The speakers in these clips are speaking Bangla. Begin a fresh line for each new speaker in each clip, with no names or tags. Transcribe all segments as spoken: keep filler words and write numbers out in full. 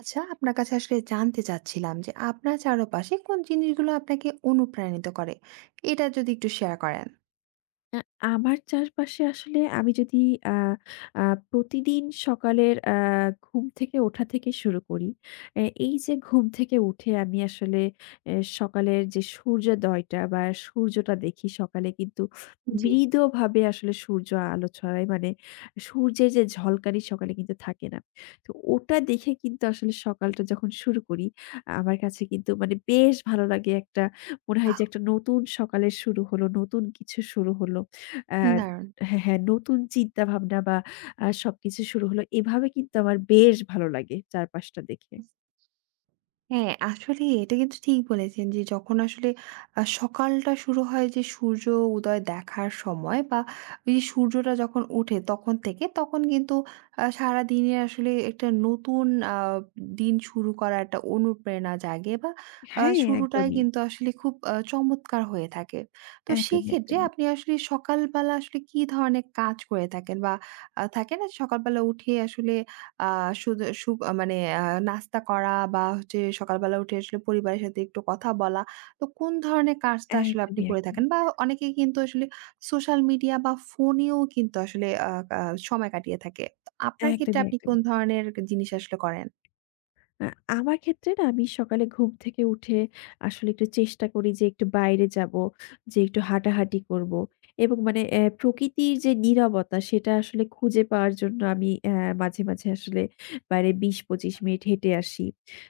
আচ্ছা, আপনার কাছে আসলে জানতে চাচ্ছিলাম যে আপনার চারপাশে কোন জিনিসগুলো আপনাকে অনুপ্রাণিত করে? এটা যদি একটু শেয়ার করেন।
আ আমার চারপাশে আসলে আমি যদি আ আ প্রতিদিন সকালের আ ঘুম থেকে ওঠা থেকে শুরু করি। এ এই যে ঘুম থেকে উঠে আমি আসলে এ সকালের যে সূর্যোদয়টা বা সূর্যটা দেখি, সকালে কিন্তু
জি।
মৃদুভাবে আসলে সূর্য আলো ছড়ায়। মানে সূর্যের যে ঝলকানি সকালে কিন্তু থাকে না। তো ওটা দেখে কিন্তু আসলে সকালটা যখন শুরু করি, আমার কাছে কিন্তু মানে বেশ ভালো লাগে। একটা মনে হয়
বাহ!
যে একটা নতুন সকালের শুরু হলো, নতুন কিছু শুরু হলো। আ
দারুণ।
হ্যাঁ, হ্যাঁ, নতুন চিন্তাভাবনা বা আ সবকিছু শুরু হলো। এভাবে কিন্তু আমার বেশ ভালো লাগে চারপাশটা দেখে।
হ্যাঁ, আসলেই এটা কিন্তু ঠিক বলেছেন যে যখন আসলে আ সকালটা শুরু হয়, যে সূর্য উদয় দেখার সময় বা ওই যে সূর্যটা যখন ওঠে তখন থেকে তখন কিন্তু আ সারাদিনের আসলে একটা নতুন আ দিন শুরু করার একটা অনুপ্রেরণা জাগে, বা আ
হ্যাঁ,
শুরুটাই
একদমই।
কিন্তু আসলে খুব আ চমৎকার হয়ে থাকে। তো
একদমই,
সেক্ষেত্রে
একদমই।
আপনি আসলে সকালবেলা আসলে কি ধরনের কাজ করে থাকেন? বা আ থাকে না সকালবেলা উঠে আসলে আ শুদে সু আহ মানে আ নাস্তা করা, বা হচ্ছে সকালবেলা উঠে আসলে পরিবারের সাথে একটু কথা বলা। তো কোন ধরনের কাজটা আসলে আপনি
একদমই,
করে থাকেন?
একদমই।
বা অনেকেই কিন্তু আসলে সোশ্যাল মিডিয়া বা ফোনেও কিন্তু আসলে আ আ সময় কাটিয়ে থাকে। তো আপনার ক্ষেত্রে
একদমই,
আপনি কোন
একদমই।
ধরনের জিনিস আসলে করেন?
আ আমার ক্ষেত্রে না আমি সকালে ঘুম থেকে উঠে আসলে একটু চেষ্টা করি যে একটু বাইরে যাবো, যে একটু হাঁটাহাঁটি করবো এবং মানে অ্যা প্রকৃতির যে নীরবতা সেটা আসলে খুঁজে পাওয়ার জন্য আমি অ্যা মাঝে, মাঝে আসলে বাইরে বিশ থেকে পঁচিশ মিনিট হেঁটে আসি।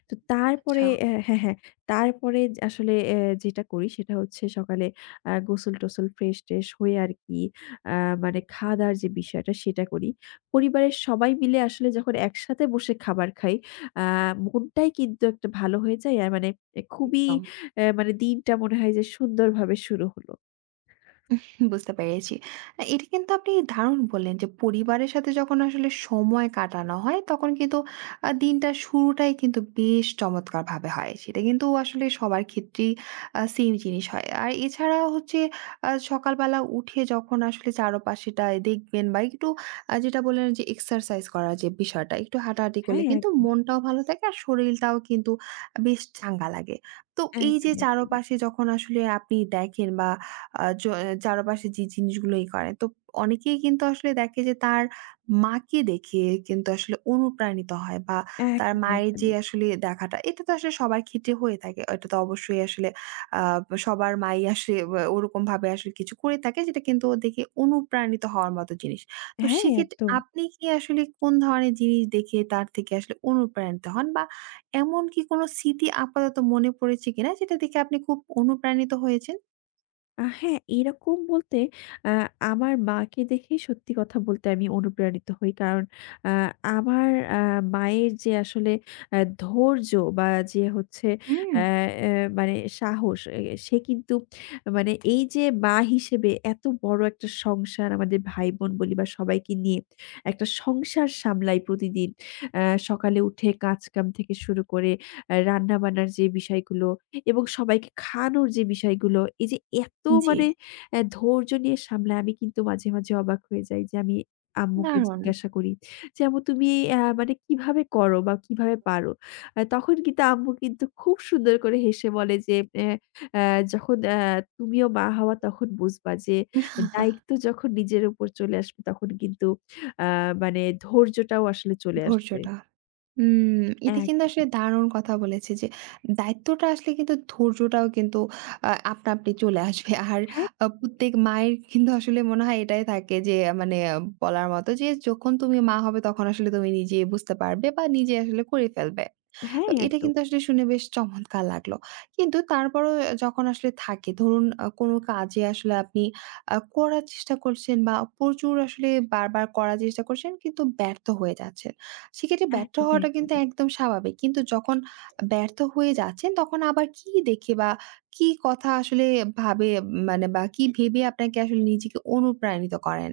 তো
আচ্ছা,
তারপরে অ্যা হ্যাঁ, হ্যাঁ, তারপরে আসলে অ্যা যেটা করি সেটা হচ্ছে সকালে আ গোসল-টোসল ফ্রেশ-ট্রেশ হয়ে আরকি, আ মানে খাওয়া-দাওয়ার যে বিষয়টা সেটা করি। পরিবারের সবাই মিলে আসলে যখন একসাথে বসে খাবার খাই, আ মনটাই কিন্তু একটা ভালো হয়ে যায়। আর মানে এ খুবই
একদম।
অ্যা মানে দিনটা মনে হয় যে সুন্দরভাবে শুরু হলো।
বুঝতে পেরেছি। আ এটা কিন্তু আপনি দারুণ বললেন যে পরিবারের সাথে যখন আসলে সময় কাটানো হয় তখন কিন্তু আ দিনটার শুরুটাই কিন্তু বেশ চমৎকারভাবে হয়। সেটা কিন্তু আসলে সবার ক্ষেত্রেই আ সেম জিনিস হয়। আর এছাড়া হচ্ছে আ সকালবেলা উঠে যখন আসলে চারপাশেটায় দেখবেন বা একটু আ যেটা বললেন যে এক্সারসাইজ করার যে বিষয়টা, একটু হাঁটাহাঁটি করলে
হ্যাঁ,
কিন্তু
একদমই,
মনটাও ভালো থাকে আর শরীরটাও কিন্তু বেশ চাঙ্গা লাগে। তো এই যে
একদমই, একদমই,
চারপাশে যখন আসলে আপনি দেখেন বা আ জ চারপাশে যে জিনিসগুলোই করে। তো অনেকেই কিন্তু আসলে দেখে যে তার মাকে দেখে কিন্তু আসলে অনুপ্রাণিত হয়, বা তার
একদমই,
মায়ের যে
একদমই।
আসলে দেখাটা এটা তো আসলে সবার ক্ষেত্রে হয়ে থাকে। এটা তো অবশ্যই আসলে আ সবার মাই আসলে অ্যা ওরকমভাবে আসলে কিছু করে থাকে যেটা কিন্তু ও দেখে অনুপ্রাণিত হওয়ার মতো জিনিস। তো
হ্যাঁ,
সেক্ষেত্রে
একদম।
আপনি কি আসলে কোন ধরনের জিনিস দেখে তার থেকে আসলে অনুপ্রাণিত হন? বা এমন কি কোনো স্মৃতি আপাতত মনে পড়েছে কিনা যেটা দেখে আপনি খুব অনুপ্রাণিত হয়েছেন?
আ হ্যাঁ, এরকম বলতে আ আমার মাকে দেখেই সত্যি কথা বলতে আমি অনুপ্রাণিত হই। কারণ আ আমার আ মায়ের যে আসলে আ ধৈর্য বা যে হচ্ছে
হুম।
আ অ্যা মানে সাহস, এ সে কিন্তু মানে এই যে মা হিসেবে এত বড় একটা সংসার, আমাদের ভাই-বোন বলি বা সবাইকে নিয়ে একটা সংসার সামলাই প্রতিদিন। আ সকালে উঠে কাজ কাম থেকে শুরু করে আ রান্না-বান্নার যে বিষয়গুলো এবং সবাইকে খাওয়ানোর যে বিষয়গুলো, এই যে এত
জি,
মানে অ্যা ধৈর্য নিয়ে সামলাই। আমি কিন্তু মাঝে, মাঝে অবাক হয়ে যাই যে আমি আম্মুকে
দারুণ।
জিজ্ঞাসা করি যে, "আম্মু, তুমি অ্যা মানে কিভাবে করো বা কিভাবে পারো?" অ্যা তখন কিন্তু আম্মু কিন্তু খুব সুন্দর করে হেসে বলে যে, "অ্যা অ্যা যখন অ্যা তুমিও মা হওয়া তখন বুঝবা যে দায়িত্ব যখন নিজের উপর চলে আসবে তখন কিন্তু আ মানে ধৈর্যটাও আসলে চলে আসবে।"
ধৈর্যটা। উম এটা কিন্তু
একদমই।
আসলে দারুণ কথা বলেছে যে দায়িত্বটা আসলে কিন্তু ধৈর্যটাও কিন্তু আ আপনা আপনি চলে আসবে। আর
হ্যাঁ,
আ প্রত্যেক মায়ের কিন্তু আসলে মনে হয় এটাই থাকে যে আহ, মানে আহ, বলার মতো যে যখন তুমি মা হবে তখন আসলে তুমি নিজে বুঝতে পারবে বা নিজে আসলে করে ফেলবে। তো
হ্যাঁ
এটা
একদম।
কিন্তু আসলে শুনে বেশ চমৎকার লাগলো। কিন্তু তারপরও যখন আসলে থাকে, ধরুন আ কোনো কাজে আসলে আপনি আ করার চেষ্টা করছেন, বা প্রচুর আসলে বারবার করার চেষ্টা করছেন কিন্তু ব্যর্থ হয়ে যাচ্ছেন। সেক্ষেত্রে ব্যর্থ
একদমই,
হওয়াটা কিন্তু
একদমই।
একদম স্বাভাবিক। কিন্তু যখন ব্যর্থ হয়ে যাচ্ছেন তখন আবার কি দেখে বা কি কথা আসলে ভাবে, মানে বা কি ভেবে আপনাকে আসলে নিজেকে অনুপ্রাণিত করেন?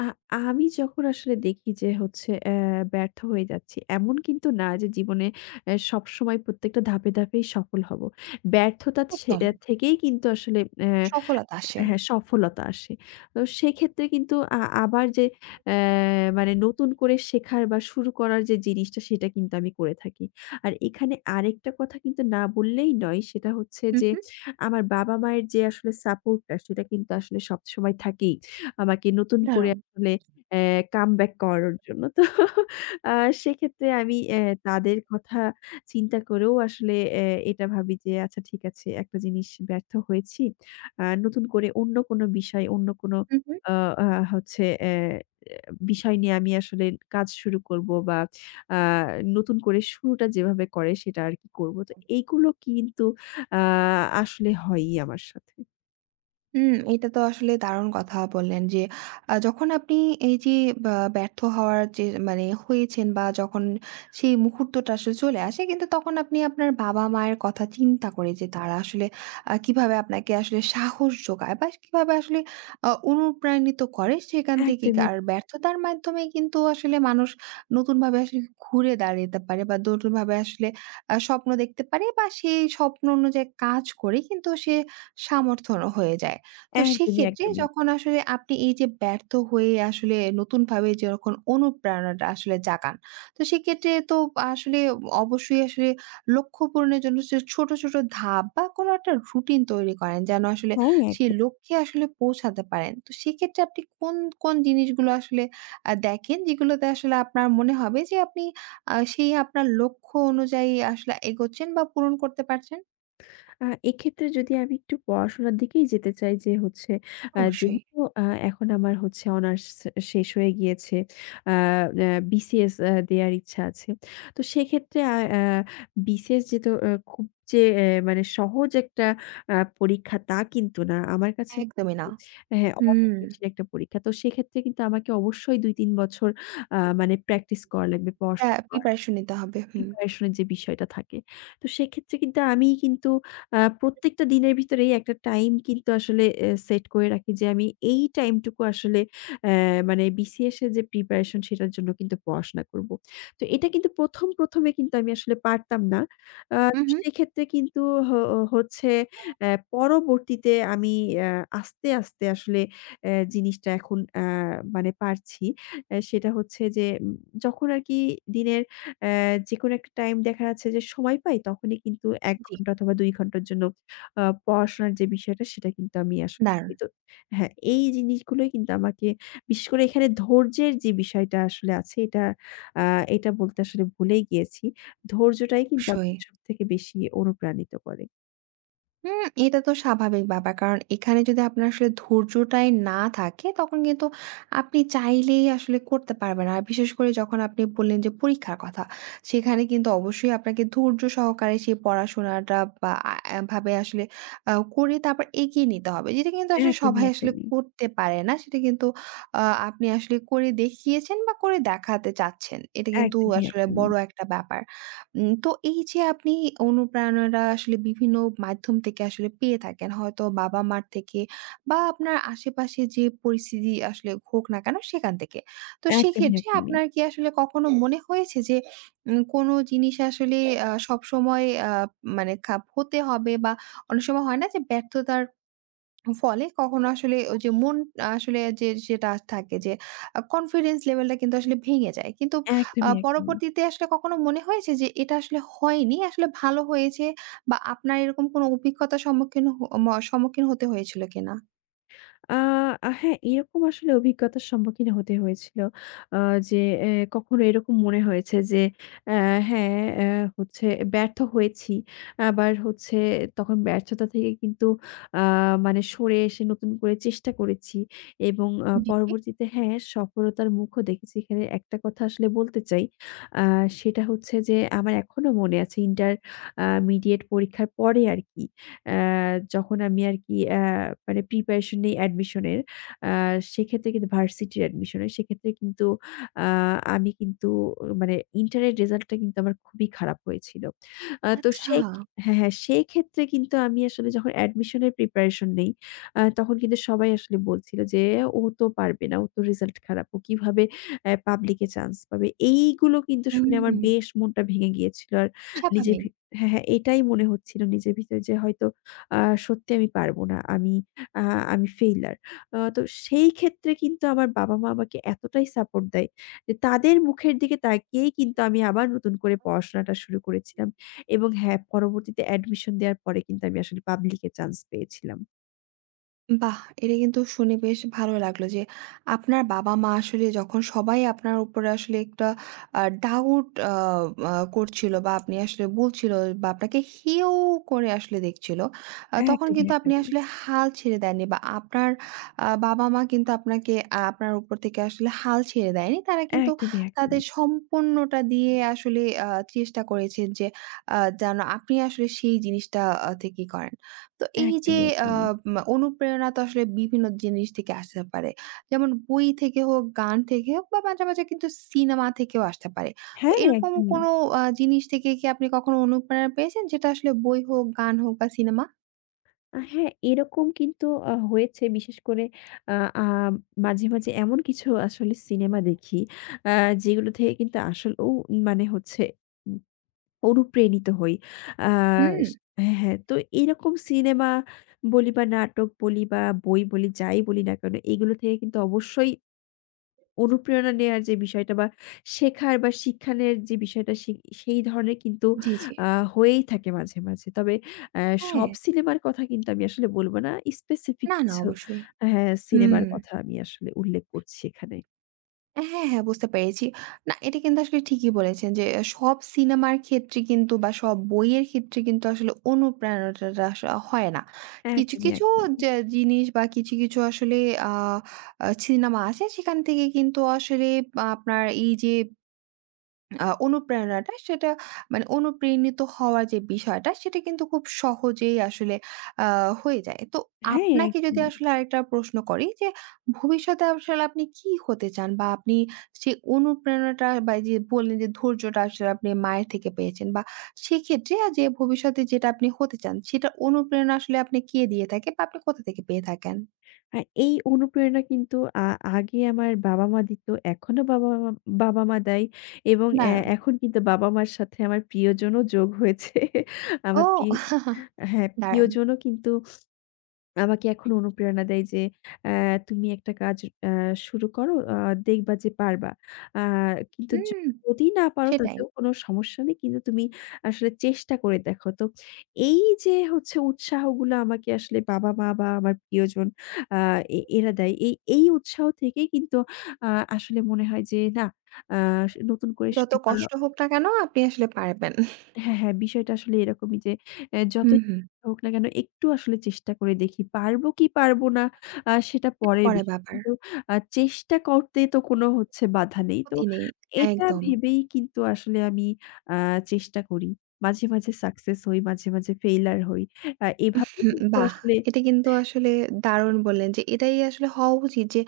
আ আমি যখন আসলে দেখি যে হচ্ছে অ্যা ব্যর্থ হয়ে যাচ্ছি, এমন কিন্তু না যে জীবনে অ্যা সবসময় প্রত্যেকটা ধাপে, ধাপেই সফল হব। ব্যর্থতা ছে
একদম।
থেকেই কিন্তু আসলে অ্যা
সফলতা আসে।
হ্যাঁ, সফলতা আসে। তো সেক্ষেত্রে কিন্তু আ আবার যে অ্যা মানে নতুন করে শেখার বা শুরু করার যে জিনিসটা সেটা কিন্তু আমি করে থাকি। আর এখানে আরেকটা কথা কিন্তু না বললেই নয়, সেটা হচ্ছে
হু,
যে
হু,
আমার বাবা-মায়ের যে আসলে সাপোর্টটা সেটা কিন্তু আসলে সবসময় থাকেই, আমাকে নতুন করে
দারুণ।
আসলে অ্যা কামব্যাক করানোর জন্য। তো আ সেক্ষেত্রে আমি অ্যা তাদের কথা চিন্তা করেও আসলে অ্যা এটা ভাবি যে আচ্ছা ঠিক আছে, একটা জিনিস ব্যর্থ হয়েছি। আ নতুন করে অন্য কোনো বিষয়, অন্য কোনো
হু, হু।
আ আ হচ্ছে অ্যা বিষয় নিয়ে আমি আসলে কাজ শুরু করব, বা আ নতুন করে শুরুটা যেভাবে করে সেটা আরকি করব। তো এইগুলো কিন্তু আ আসলে হয়ই আমার সাথে।
হুম, এটা তো আসলে দারুণ কথা বললেন যে আ যখন আপনি এই যে বা ব্যর্থ হওয়ার যে মানে হয়েছেন বা যখন সেই মুহূর্তটা আসলে চলে আসে কিন্তু তখন আপনি আপনার বাবা-মায়ের কথা চিন্তা করে যে তারা আসলে আ কিভাবে আপনাকে আসলে সাহস যোগায় বা কিভাবে আসলে আ অনুপ্রাণিত করে সেখান থেকে কি-
একদমই,
আর ব্যর্থতার মাধ্যমে কিন্তু আসলে মানুষ নতুনভাবে আসলে ঘুরে দাঁড়াতে পারে, বা নতুনভাবে আসলে আ স্বপ্ন দেখতে পারে, বা সেই স্বপ্ন অনুযায়ী কাজ করে কিন্তু সে সামর্থ্যও হয়ে যায়। তো
একদমই,
সেক্ষেত্রে
একদমই।
যখন আসলে আপনি এই যে ব্যর্থ হয়ে আসলে নতুনভাবে যখন অনুপ্রেরণাটা আসলে জাগান, তো সেক্ষেত্রে তো আসলে অবশ্যই আসলে লক্ষ্য পূরণের জন্য যে ছোট, ছোট ধাপ বা কোনো একটা রুটিন তৈরি করেন যেন আসলে
হ্যাঁ, এক
সেই লক্ষ্যে আসলে পৌঁছাতে পারেন। তো সেক্ষেত্রে আপনি কোন, কোন জিনিসগুলো আসলে আ দেখেন যেগুলোতে আসলে আপনার মনে হবে যে আপনি আ সেই আপনার লক্ষ্য অনুযায়ী আসলে এগোচ্ছেন বা পূরণ করতে পারছেন?
আ এক্ষেত্রে যদি আমি একটু পড়াশোনার দিকেই যেতে চাই, যে হচ্ছে আ
অবশ্যই।
যেহেতু আ এখন আমার হচ্ছে অনার্স শেষ হয়ে গিয়েছে। আ আ বিসিএস আ দেয়ার ইচ্ছা আছে। তো সেক্ষেত্রে আ আ বিসিএস যেহেতু আ খুব যে এ মানে সহজ একটা আ পরীক্ষা, তা কিন্তু না। আমার কাছে মনে
একদমই না।
হয়, হ্যাঁ, অনেক
হুম।
কঠিন একটা পরীক্ষা। তো সেক্ষেত্রে কিন্তু আমাকে অবশ্যই দুই থেকে তিন বছর আ মানে প্র্যাকটিস করা লাগবে,
প্রা
পড়াশোনা
প্রিপারেশন নিতে হবে। হুম।
প্রিপারেশন এর যে বিষয়টা থাকে। তো সেক্ষেত্রে কিন্তু আমি কিন্তু আ প্রত্যেকটা দিনের ভিতরেই একটা টাইম কিন্তু আসলে এ সেট করে রাখি, যে আমি এই টাইমটুকু আসলে অ্যা মানে বিসিএস এর যে প্রিপারেশন সেটার জন্য কিন্তু পড়াশোনা করব। তো এটা কিন্তু প্রথম, প্রথম এ কিন্তু আমি আসলে পারতাম না। আ
হুম, হুম।
সেক্ষেত্রে কিন্তু হ হচ্ছে অ্যা পরবর্তীতে আমি অ্যা আস্তে, আস্তে আসলে অ্যা জিনিসটা এখন আ মানে পারছি। অ্যা সেটা হচ্ছে যে, উম যখন আরকি দিনের অ্যা যেকোনো একটা টাইম দেখা যাচ্ছে যে সময় পাই, তখনই কিন্তু এক
জি।
ঘন্টা অথবা দুই ঘন্টার জন্য আ পড়াশোনার যে বিষয়টা সেটা কিন্তু আমি আসলে
দারুণ!
করি। তো হ্যাঁ, এই জিনিসগুলোই কিন্তু আমাকে, বিশেষ করে এখানে ধৈর্যের যে বিষয়টা আসলে আছে, এটা আ এটা বলতে আসলে ভুলেই গিয়েছি। ধৈর্যটাই কিন্তু
অবশ্যই।
আমাকে সবথেকে বেশি অনুপ্রাণিত করে।
হুম, এটা তো স্বাভাবিক ব্যাপার। কারণ এখানে যদি আপনার আসলে ধৈর্যটাই না থাকে, তখন কিন্তু আপনি চাইলেই আসলে করতে পারবেন। আর বিশেষ করে যখন আপনি বললেন যে পরীক্ষার কথা, সেখানে কিন্তু অবশ্যই আপনাকে ধৈর্য সহকারে সেই পড়াশোনাটা বা আ আ ভাবে আসলে আ করে তারপর এগিয়ে নিতে হবে। যেটা কিন্তু আসলে
একদমই,
সবাই আসলে
একদমই।
করতে পারে না। সেটা কিন্তু আ আপনি আসলে করে দেখিয়েছেন বা করে দেখাতে চাচ্ছেন। এটা কিন্তু
একদমই,
আসলে
একদমই।
বড় একটা ব্যাপার। উম তো এই যে আপনি অনুপ্রেরণাটা আসলে বিভিন্ন মাধ্যম থেকে আসলে পেয়ে থাকেন। হয়তো বাবা-মার থেকে, বা আপনার আশেপাশে যে পরিস্থিতি আসলে হোক না কেন সেখান থেকে। তো
একদমই,
সেক্ষেত্রে
একদমই।
আপনার কি আসলে কখনো মনে হয়েছে যে উম কোনো জিনিস আসলে আ সবসময় আ মানে খাপ হতে হবে, বা অনেক সময় হয় না যে ব্যর্থতার ফলে কখনো আসলে ওই যে মন আসলে যে যেটা থাকে যে কনফিডেন্স লেভেলটা কিন্তু আসলে ভেঙে যায়। কিন্তু আ
একদমই, একদমই।
পরবর্তীতে আসলে কখনো মনে হয়েছে যে এটা আসলে হয়নি, আসলে ভালো হয়েছে, বা আপনার এরকম কোনো অভিজ্ঞতার সম্মুখীন হ ম সম্মুখীন হতে হয়েছিল কিনা?
আ আ হ্যাঁ, এরকম আসলে অভিজ্ঞতার সম্মুখীন হতে হয়েছিল। আ যে এ কখনো এরকম মনে হয়েছে যে অ্যা হ্যাঁ, অ্যা হচ্ছে ব্যর্থ হয়েছি। আবার হচ্ছে তখন ব্যর্থতা থেকে কিন্তু আ মানে সরে এসে নতুন করে চেষ্টা করেছি এবং আ
জি, জি।
পরবর্তীতে হ্যাঁ, সফলতার মুখও দেখেছি। এখানে একটা কথা আসলে বলতে চাই। আ সেটা হচ্ছে যে আমার এখনো মনে আছে ইন্টারমিডিয়েট পরীক্ষার পরে আরকি। অ্যা যখন আমি আরকি অ্যা মানে প্রিপারেশন নেই অ্যাডমিশনের, আ সেক্ষেত্রে কিন্তু ভার্সিটির অ্যাডমিশনের, সেক্ষেত্রে কিন্তু আ আমি কিন্তু মানে ইন্টারের রেজাল্টটা কিন্তু আমার খুবই খারাপ হয়েছিল। আ তো
আচ্ছা।
সেই হ্যাঁ, হ্যাঁ, সেই ক্ষেত্রে কিন্তু আমি আসলে যখন অ্যাডমিশনের প্রিপারেশন নেই, আ তখন কিন্তু সবাই আসলে বলছিল যে, "ও তো পারবে না, ওর তো রেজাল্ট খারাপ। ও কিভাবে অ্যা পাবলিকে চান্স পাবে?" এইগুলো কিন্তু শুনে
হুম,
আমার বেশ মনটা ভেঙে গিয়েছিল। আর নিজের
স্বাভাবিক।
ভি হ্যাঁ, হ্যাঁ, এটাই মনে হচ্ছিল নিজের ভিতরে যে হয়তো আ সত্যি আমি পারব না। আমি আ আমি ফেইলিউর। আ তো সেই ক্ষেত্রে কিন্তু আমার বাবা-মা আমাকে এতটাই সাপোর্ট দেয় যে তাদের মুখের দিকে তাকিয়েই কিন্তু আমি আবার নতুন করে পড়াশোনাটা শুরু করেছিলাম। এবং হ্যাঁ, পরবর্তীতে অ্যাডমিশন দেওয়ার পরে কিন্তু আমি আসলে পাবলিকে চান্স পেয়েছিলাম।
বাহ! এটা কিন্তু শুনে বেশ ভালো লাগলো যে আপনার বাবা-মা আসলে যখন সবাই আপনার উপরে আসলে একটা আ ডাউট আ আ করছিল বা আপনি আসলে বলছিল বা আপনাকে হেয় করে আসলে দেখছিল, আ
একদমই,
তখন কিন্তু
একদমই,
আপনি
একদমই,
আসলে হাল ছেড়ে দেননি, বা আপনার আ বাবা-মা কিন্তু আপনাকে আ আপনার উপর থেকে আসলে হাল ছেড়ে দেয়নি। তারা কিন্তু
একদমই,
তাদের
একদমই,
সম্পূর্ণটা দিয়ে আসলে আ চেষ্টা করেছেন যে আ যেন আপনি আসলে সেই জিনিসটা আ থেকে করেন। তো এই যে
একদমই,
আ
একদমই।
মা অনুপ্রেরণা তো আসলে বিভিন্ন জিনিস থেকে আসতে পারে। যেমন বই থেকে হোক, গান থেকে হোক, বা মাঝে, মাঝে কিন্তু সিনেমা থেকেও আসতে পারে। তো
হ্যাঁ,
এরকম
একদমই।
কোনো আ জিনিস থেকে কি আপনি কখনো অনুপ্রেরণা পেয়েছেন, যেটা আসলে বই হোক, গান হোক বা সিনেমা?
আ হ্যাঁ, এরকম কিন্তু আ হয়েছে। বিশেষ করে আ আ মাঝে, মাঝে এমন কিছু আসলে সিনেমা দেখি, আ যেগুলো থেকে কিন্তু আসলেও মানে হচ্ছে উম অনুপ্রেণিত হই। আ
হুম।
স হ্যাঁ, হ্যাঁ। তো এরকম সিনেমা বলি বা নাটক বলি বা বই বলি, যাই বলি না কেন, এগুলো থেকে কিন্তু অবশ্যই অনুপ্রেরণা নেয়ার যে বিষয়টা বা শেখার বা শিক্ষানের যে বিষয়টা সে সেই ধরনের কিন্তু
জি, জি।
আ হয়েই থাকে মাঝে, মাঝে। তবে আ
হ্যাঁ।
সব সিনেমার কথা কিন্তু আমি আসলে বলব না। স্পেসিফিক
না, না,
কিছু
অবশ্যই।
হ্যাঁ,
হুম।
সিনেমার কথা আমি আসলে উল্লেখ করছি এখানে।
হ্যাঁ, হ্যাঁ, বুঝতে পেরেছি। না, এটা কিন্তু আসলে ঠিকই বলেছেন যে সব সিনেমার ক্ষেত্রে কিন্তু বা সব বইয়ের ক্ষেত্রে কিন্তু আসলে অনুপ্রেরণাটা আস হয় না। কিছু,
একদমই,
কিছু
একদমই।
যে জিনিস বা কিছু, কিছু আসলে আ আ সিনেমা আছে সেখান থেকে কিন্তু আসলে আ আপনার এই যে আ অনুপ্রেরণাটা সেটা, মানে অনুপ্রেরণিত হওয়ার যে বিষয়টা সেটা কিন্তু খুব সহজেই আসলে আ হয়ে যায়। তো
হ্যাঁ,
আপনাকে যদি
একদমই।
আসলে আরেকটা প্রশ্ন করি যে ভবিষ্যতে আসলে আপনি কি হতে চান? বা আপনি সেই অনুপ্রেরণাটা বা এই যে বললেন যে ধৈর্যটা আসলে আপনি মায়ের থেকে পেয়েছেন, বা সেক্ষেত্রে আ যে ভবিষ্যতে যেটা আপনি হতে চান সেটা অনুপ্রেরণা আসলে আপনি কে দিয়ে থাকে বা আপনি কোথা থেকে পেয়ে থাকেন?
আ এই অনুপ্রেরণা কিন্তু আ আগে আমার বাবা-মা দিত, এখনো বাবা-মা বাবা-মা দেয়, এবং এ
দারুণ।
এখন কিন্তু বাবা-মার সাথে আমার প্রিয়জনও যোগ হয়েছে।
ও
আমার প্রি হ্যাঁ,
দারুণ।
প্রিয়জনও কিন্তু আমাকে এখন অনুপ্রেরণা দেয় যে, "অ্যা তুমি একটা কাজ অ্যা শুরু করো, আ দেখবা যে পারবা। আ কিন্তু য
হুম,
যদি না পারো
সেটাই।
তাতেও কোনো সমস্যা নেই। কিন্তু তুমি আসলে চেষ্টা করে দেখো।" তো এই যে হচ্ছে উৎসাহগুলো আমাকে আসলে বাবা-মা বা আমার প্রিয়জন, আ এ এরা দেয়। এই, এই উৎসাহ থেকেই কিন্তু আ আসলে মনে হয় যে না, আ স নতুন করে
যত
শুরু করা,
কষ্ট হোক না কেন আপনি আসলে পারবেন।
হ্যাঁ, হ্যাঁ, বিষয়টা আসলে এরকমই যে এ
হুম,
যতই
হুম।
হোক না কেন একটু আসলে চেষ্টা করে দেখি। পারবো কি পারবো না আ সেটা
সেটা
পরের
পরের
বিষয়।
ব্যাপার।
কিন্তু আ চেষ্টা করতে তো কোনো হচ্ছে বাধা নেই। তো
ক্ষতি নেই।
এটা
একদম।
ভেবেই কিন্তু আসলে আমি আ চেষ্টা করি। মাঝে, মাঝে সাকসেস হই, মাঝে, মাঝে ফেইলিউর হই। আ এভাবে
হুম,
কিন্তু
বাহ!
আসলে
এটা কিন্তু আসলে দারুণ বললেন যে এটাই আসলে হওয়া উচিত যে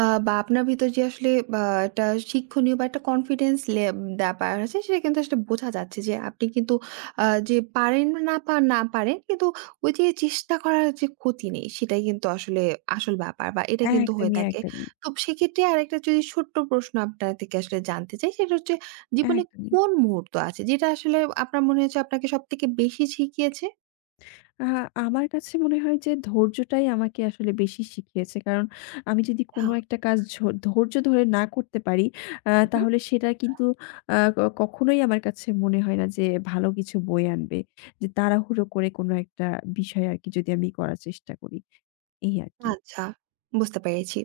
আ বা আপনার ভিতর যে আসলে বা একটা শিক্ষণীয় বা একটা কনফিডেন্স লে ব্যাপার আছে সেটা কিন্তু আসলে বোঝা যাচ্ছে যে আপনি কিন্তু আ যে পারেন না পা না পারেন কিন্তু ওই যে চেষ্টা করার যে ক্ষতি নেই সেটাই কিন্তু আসলে আসল ব্যাপার বা এটা কিন্তু হয়ে
একদমই,
থাকে।
একদমই,
তো সেক্ষেত্রে আরেকটা যদি ছোট্ট প্রশ্ন আপনার থেকে আসলে জানতে চাই সেটা হচ্ছে জীবনে
একদমই।
কোন মুহূর্ত আছে যেটা আসলে আপনার মনে হয়েছে আপনাকে সবথেকে বেশি শিখিয়েছে?
আ আমার কাছে মনে হয় যে ধৈর্যটাই আমাকে আসলে বেশি শিখিয়েছে। কারণ আমি যদি কোনো
হ্যাঁ।
একটা কাজ ঝ ধৈর্য ধরে না করতে পারি, আ
হুম, হুম।
তাহলে সেটা কিন্তু আ ক কখনোই আমার কাছে মনে হয় না যে ভালো কিছু বয়ে আনবে। যে তাড়াহুড়ো করে কোনো একটা বিষয় আরকি যদি আমি করার চেষ্টা করি। এই আরকি।
আচ্ছা, বুঝতে পেরেছি।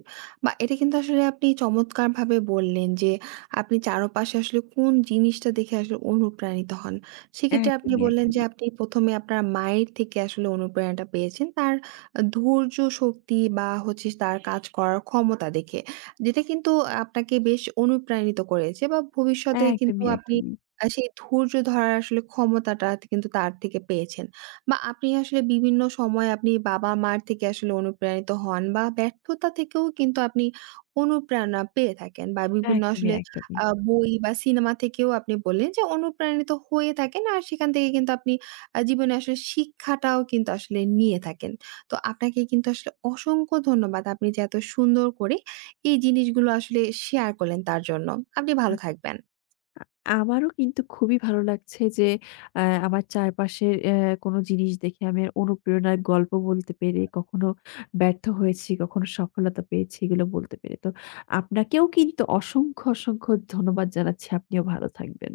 বা এটা কিন্তু আসলে আপনি চমৎকারভাবে বললেন যে আপনি চারপাশে আসলে কোন জিনিসটা দেখে আসলে অনুপ্রাণিত হন। সেক্ষেত্রে আপনি
একদমই,
বললেন যে
একদমই।
আপনি প্রথম এ আপনার মায়ের থেকে আসলে অনুপ্রেরণাটা পেয়েছেন। তার আ ধৈর্য, শক্তি বা হচ্ছে তার কাজ করার ক্ষমতা দেখে। যেটা কিন্তু আপনাকে বেশ অনুপ্রাণিত করেছে, বা ভবিষ্যতে কিন্তু
একদমই,
আপনি
একদমই।
আ সেই ধৈর্য ধরার আসলে ক্ষমতাটা কিন্তু তার থেকে পেয়েছেন। বা আপনি আসলে বিভিন্ন সময় আপনি বাবা-মার থেকে আসলে অনুপ্রাণিত হন, বা ব্যর্থতা থেকেও কিন্তু আপনি অনুপ্রেরণা পেয়ে থাকেন, বা বিভিন্ন
একদমই,
আসলে
একদমই।
আ বই বা সিনেমা থেকেও আপনি বললেন যে অনুপ্রাণিত হয়ে থাকেন। আর সেখান থেকে কিন্তু আপনি আ জীবনে আসলে শিক্ষাটাও কিন্তু আসলে নিয়ে থাকেন। তো আপনাকে কিন্তু আসলে অসংখ্য ধন্যবাদ। আপনি যে এত সুন্দর করে এই জিনিসগুলো আসলে শেয়ার করলেন তার জন্য। আপনি ভালো থাকবেন।
আমারও কিন্তু খুবই ভালো লাগছে যে আ আমার চারপাশের অ্যা কোনো জিনিস দেখে আমি অনুপ্রেরণার গল্প বলতে পেরে, কখনো ব্যর্থ হয়েছি, কখনো সফলতা পেয়েছি এগুলো বলতে পেরে। তো আপনাকেও কিন্তু অসংখ্য, অসংখ্য ধন্যবাদ জানাচ্ছি। আপনিও ভালো থাকবেন।